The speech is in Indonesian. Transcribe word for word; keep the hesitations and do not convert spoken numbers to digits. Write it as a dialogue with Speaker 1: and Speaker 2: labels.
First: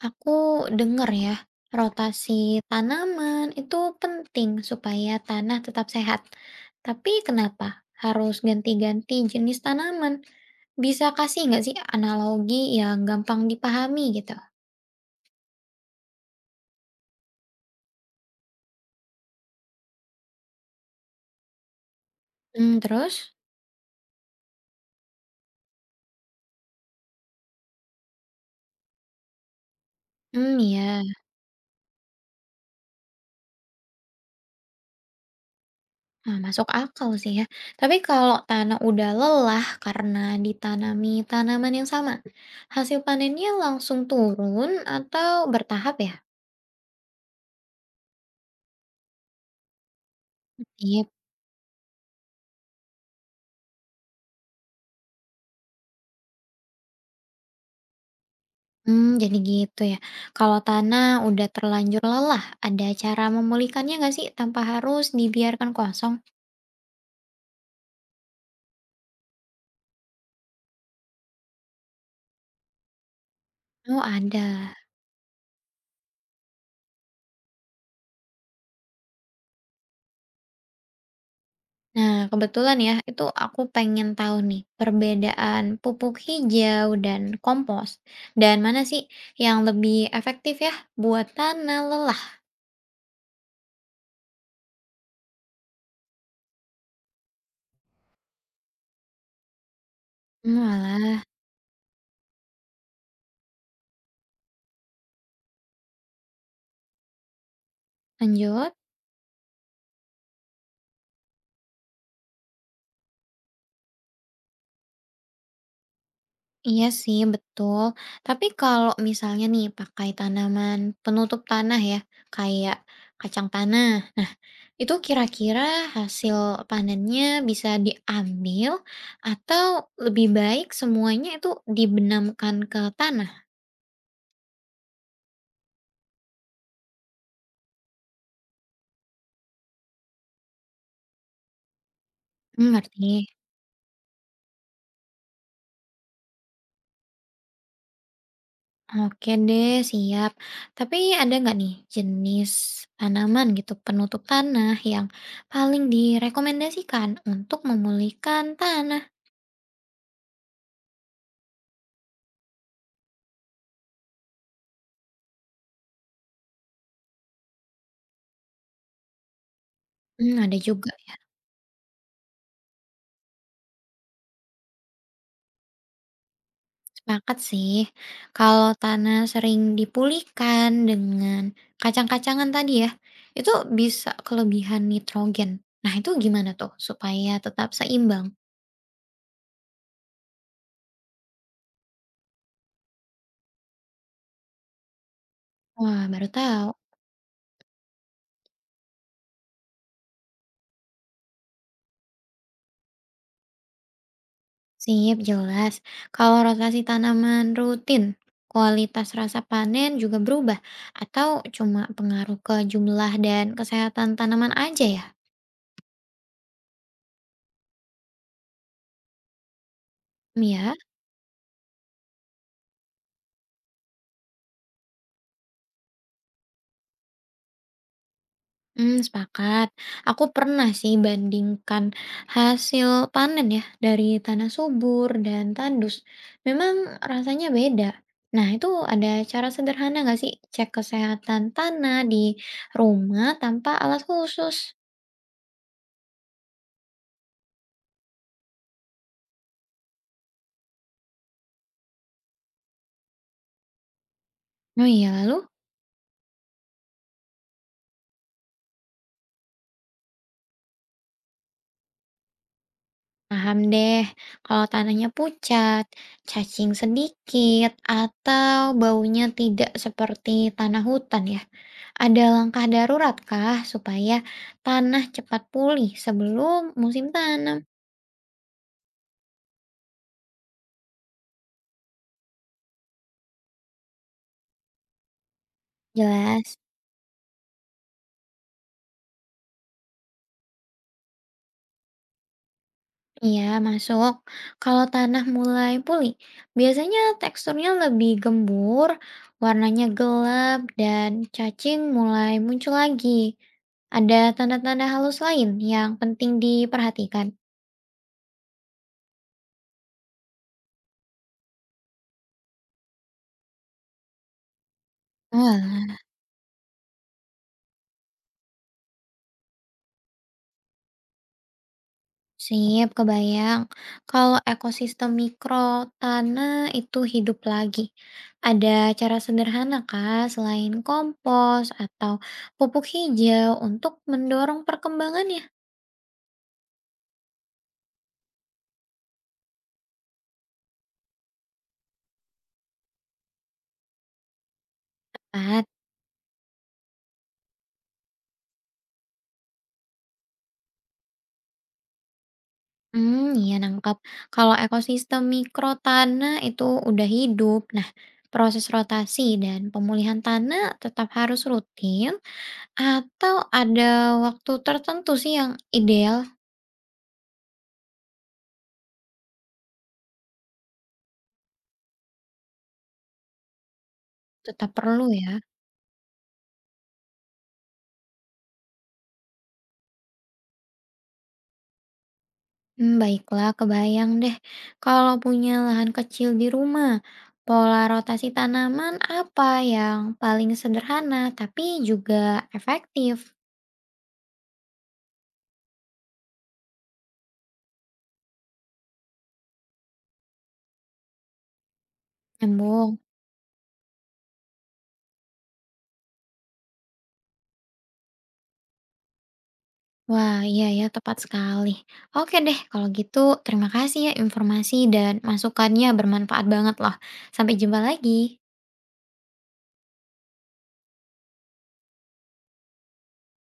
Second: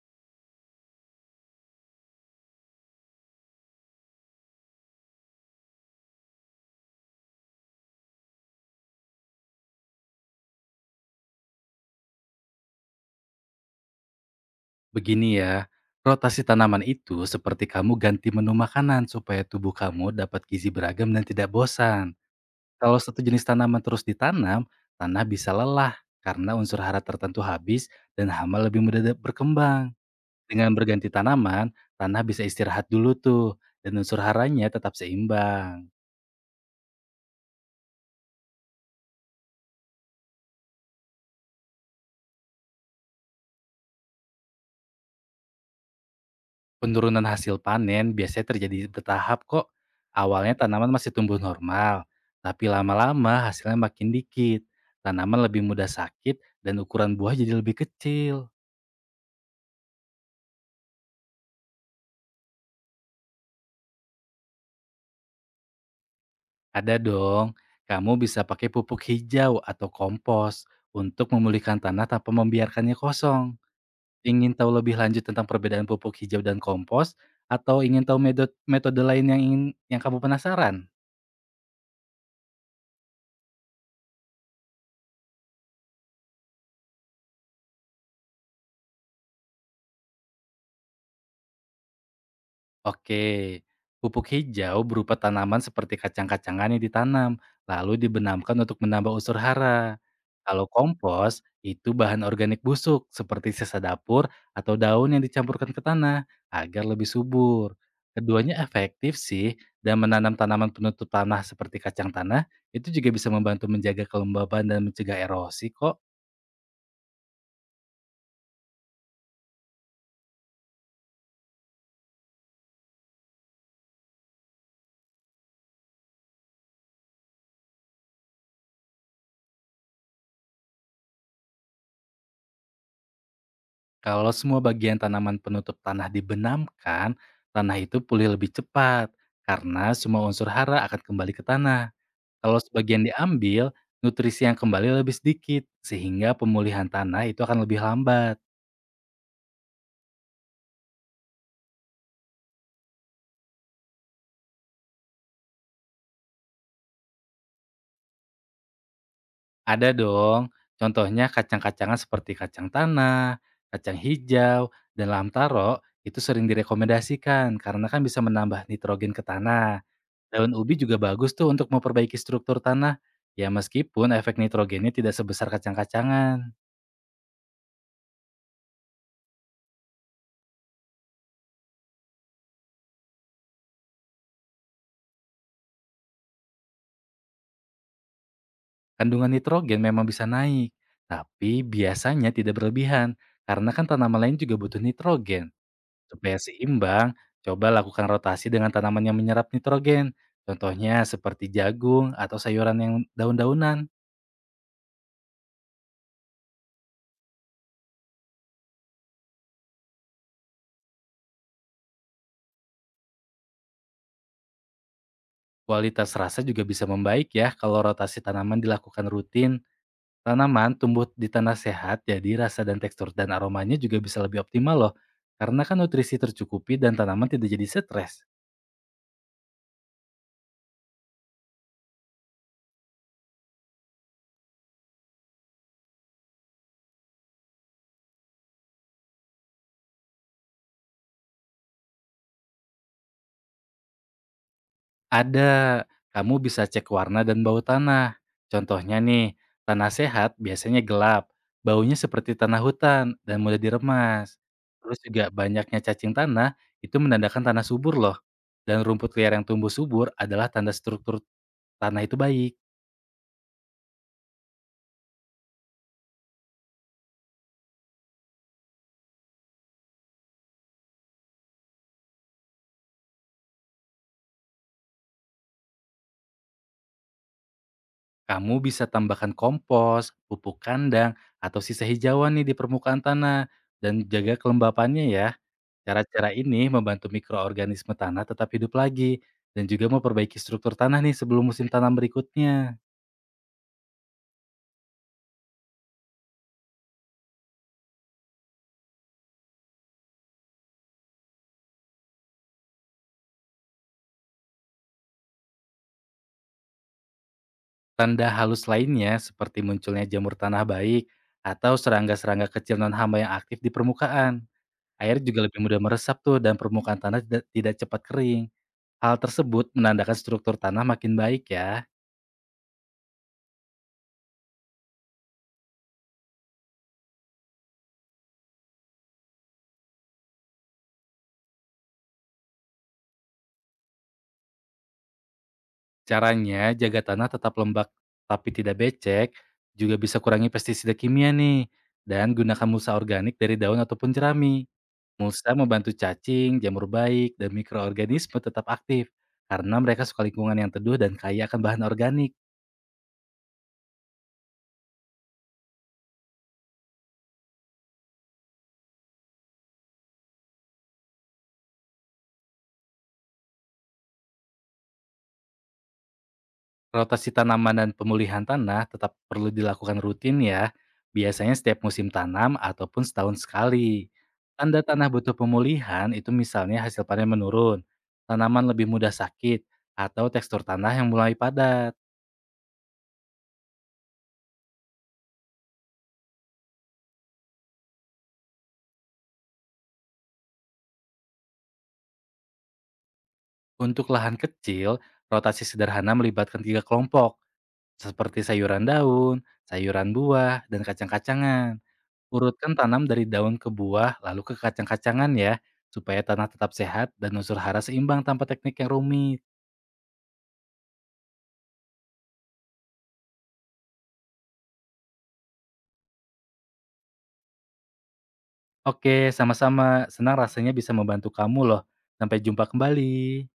Speaker 1: Aku dengar ya, rotasi tanaman itu penting supaya tanah tetap sehat. Tapi kenapa harus ganti-ganti jenis tanaman? Bisa kasih nggak sih analogi yang gampang dipahami gitu?
Speaker 2: Begini ya, rotasi tanaman itu seperti kamu ganti menu makanan supaya tubuh kamu dapat gizi beragam dan tidak bosan.
Speaker 1: Hmm,
Speaker 2: Kalau satu
Speaker 1: terus?
Speaker 2: jenis tanaman terus ditanam, tanah bisa lelah karena unsur hara tertentu habis dan hama lebih mudah de- berkembang.
Speaker 1: Hmm,
Speaker 2: Dengan
Speaker 1: ya.
Speaker 2: berganti tanaman, tanah bisa istirahat dulu tuh dan unsur haranya tetap seimbang.
Speaker 1: Nah, masuk akal sih ya. Tapi kalau tanah udah lelah karena ditanami tanaman yang sama, hasil panennya langsung turun atau bertahap ya?
Speaker 2: Penurunan hasil panen biasanya terjadi bertahap kok. Awalnya tanaman
Speaker 1: Iya.
Speaker 2: masih tumbuh normal, tapi lama-lama hasilnya makin dikit. Tanaman lebih mudah sakit dan ukuran buah jadi lebih kecil.
Speaker 1: Hmm, jadi gitu ya. Kalau tanah udah terlanjur lelah, ada cara memulihkannya nggak sih tanpa harus dibiarkan kosong?
Speaker 2: Ada dong, kamu bisa pakai pupuk hijau atau kompos untuk memulihkan tanah tanpa membiarkannya kosong.
Speaker 1: Oh,
Speaker 2: Ingin tahu
Speaker 1: ada.
Speaker 2: lebih lanjut tentang perbedaan pupuk hijau dan kompos atau ingin tahu metode, metode lain yang ingin yang kamu penasaran?
Speaker 1: Nah, kebetulan ya, itu aku pengen tahu nih perbedaan pupuk hijau dan kompos. Dan mana sih yang lebih efektif ya buat tanah lelah?
Speaker 2: Oke, pupuk hijau berupa tanaman seperti kacang-kacangan yang ditanam, lalu dibenamkan untuk menambah unsur hara. Kalau
Speaker 1: Oalah,
Speaker 2: kompos, itu bahan organik busuk seperti sisa dapur atau daun yang dicampurkan ke tanah agar lebih subur. Keduanya
Speaker 1: lanjut.
Speaker 2: efektif sih, dan menanam tanaman penutup tanah seperti kacang tanah itu juga bisa membantu menjaga kelembaban dan mencegah erosi kok.
Speaker 1: Iya sih, betul. Tapi kalau misalnya nih pakai tanaman penutup tanah ya, kayak kacang tanah. Nah, itu kira-kira hasil panennya bisa diambil atau lebih baik semuanya itu dibenamkan ke tanah?
Speaker 2: Kalau semua bagian tanaman penutup tanah dibenamkan, tanah itu pulih lebih cepat karena semua unsur hara akan kembali ke tanah. Kalau
Speaker 1: Hmm,
Speaker 2: sebagian
Speaker 1: ngerti.
Speaker 2: diambil, nutrisi yang kembali lebih sedikit sehingga pemulihan tanah itu akan lebih lambat.
Speaker 1: Oke deh, siap. Tapi ada nggak nih jenis tanaman gitu penutup tanah yang paling direkomendasikan untuk memulihkan tanah?
Speaker 2: Ada dong, contohnya kacang-kacangan seperti kacang tanah, kacang hijau, dan lam taro itu sering direkomendasikan karena kan bisa menambah nitrogen ke tanah.
Speaker 1: Hmm,
Speaker 2: Daun
Speaker 1: ada
Speaker 2: ubi
Speaker 1: juga
Speaker 2: juga
Speaker 1: ya.
Speaker 2: bagus tuh untuk memperbaiki struktur tanah. Ya meskipun efek nitrogennya tidak sebesar kacang-kacangan.
Speaker 1: Sepakat sih. Kalau tanah sering dipulihkan dengan kacang-kacangan tadi ya, itu bisa kelebihan nitrogen. Nah, itu gimana tuh supaya tetap seimbang?
Speaker 2: Kandungan nitrogen memang bisa naik, tapi biasanya tidak berlebihan karena kan tanaman lain juga butuh nitrogen.
Speaker 1: Wah, baru
Speaker 2: Supaya
Speaker 1: tahu.
Speaker 2: seimbang, coba lakukan rotasi dengan tanaman yang menyerap nitrogen. Contohnya seperti jagung atau sayuran yang daun-daunan.
Speaker 1: Sip, jelas. Kalau rotasi tanaman rutin, kualitas rasa panen juga berubah atau cuma pengaruh ke jumlah dan kesehatan tanaman aja ya?
Speaker 2: Kualitas rasa juga bisa membaik ya kalau rotasi tanaman dilakukan rutin. Tanaman
Speaker 1: Ya.
Speaker 2: tumbuh di tanah sehat, jadi rasa dan tekstur dan aromanya juga bisa lebih optimal loh. Karena kan nutrisi tercukupi dan tanaman tidak jadi stres.
Speaker 1: Hmm, sepakat. Aku pernah sih bandingkan hasil panen ya dari tanah subur dan tandus. Memang rasanya beda. Nah, itu ada cara sederhana nggak sih cek kesehatan tanah di rumah tanpa alat khusus?
Speaker 2: Ada, kamu bisa cek warna dan bau tanah. Contohnya nih, tanah sehat biasanya gelap, baunya seperti tanah hutan dan mudah diremas.
Speaker 1: Oh
Speaker 2: Terus
Speaker 1: iya,
Speaker 2: juga
Speaker 1: lalu?
Speaker 2: banyaknya cacing tanah itu menandakan tanah subur loh. Dan rumput liar yang tumbuh subur adalah tanda struktur tanah itu baik.
Speaker 1: Paham deh, kalau tanahnya pucat, cacing sedikit, atau baunya tidak seperti tanah hutan ya. Ada langkah darurat kah supaya tanah cepat pulih sebelum musim tanam?
Speaker 2: Kamu bisa tambahkan kompos, pupuk kandang, atau sisa hijauan nih di permukaan tanah dan jaga kelembapannya ya. Cara-cara
Speaker 1: Jelas.
Speaker 2: ini membantu mikroorganisme tanah tetap hidup lagi dan juga memperbaiki struktur tanah nih sebelum musim tanam berikutnya.
Speaker 1: Iya, masuk. Kalau tanah mulai pulih, biasanya teksturnya lebih gembur, warnanya gelap, dan cacing mulai muncul lagi. Ada tanda-tanda halus lain yang penting diperhatikan.
Speaker 2: Tanda halus lainnya seperti munculnya jamur tanah baik atau serangga-serangga kecil non hama yang aktif di permukaan. Air juga lebih mudah
Speaker 1: Oalah,
Speaker 2: meresap tuh dan permukaan tanah tidak tidak cepat kering. Hal tersebut menandakan struktur tanah makin baik ya.
Speaker 1: sip, kebayang. Kalau ekosistem mikro tanah itu hidup lagi, ada cara sederhana kah selain kompos atau pupuk hijau untuk mendorong perkembangannya?
Speaker 2: Caranya, jaga tanah tetap lembab tapi tidak becek, juga bisa kurangi pestisida kimia nih, dan gunakan mulsa organik dari daun ataupun jerami. Mulsa
Speaker 1: Tepat.
Speaker 2: membantu cacing, jamur baik, dan mikroorganisme tetap aktif, karena mereka suka lingkungan yang teduh dan kaya akan bahan organik.
Speaker 1: Hmm, iya nangkep. Kalau ekosistem mikro tanah itu udah hidup, nah proses rotasi dan pemulihan tanah tetap harus rutin atau ada waktu tertentu sih yang ideal
Speaker 2: Rotasi tanaman dan pemulihan tanah tetap perlu dilakukan rutin ya, biasanya setiap musim tanam ataupun setahun sekali.
Speaker 1: tetap
Speaker 2: Tanda
Speaker 1: perlu
Speaker 2: tanah butuh
Speaker 1: ya?
Speaker 2: pemulihan itu misalnya hasil panen menurun, tanaman lebih mudah sakit, atau tekstur tanah yang mulai padat.
Speaker 1: Mmm, baiklah, kebayang deh. Kalau punya lahan kecil di rumah, pola rotasi tanaman apa yang paling sederhana tapi juga efektif
Speaker 2: Untuk lahan kecil, rotasi sederhana melibatkan tiga kelompok, seperti sayuran daun, sayuran buah, dan kacang-kacangan. Urutkan
Speaker 1: nyambung?
Speaker 2: tanam dari daun ke buah, lalu ke kacang-kacangan ya, supaya tanah tetap sehat dan unsur hara seimbang tanpa teknik yang rumit.
Speaker 1: Wah, iya ya, tepat sekali. Oke deh, kalau gitu terima kasih ya informasi dan masukannya bermanfaat banget loh. Sampai jumpa lagi.
Speaker 2: Oke, sama-sama. Senang rasanya bisa membantu kamu loh. Sampai jumpa kembali.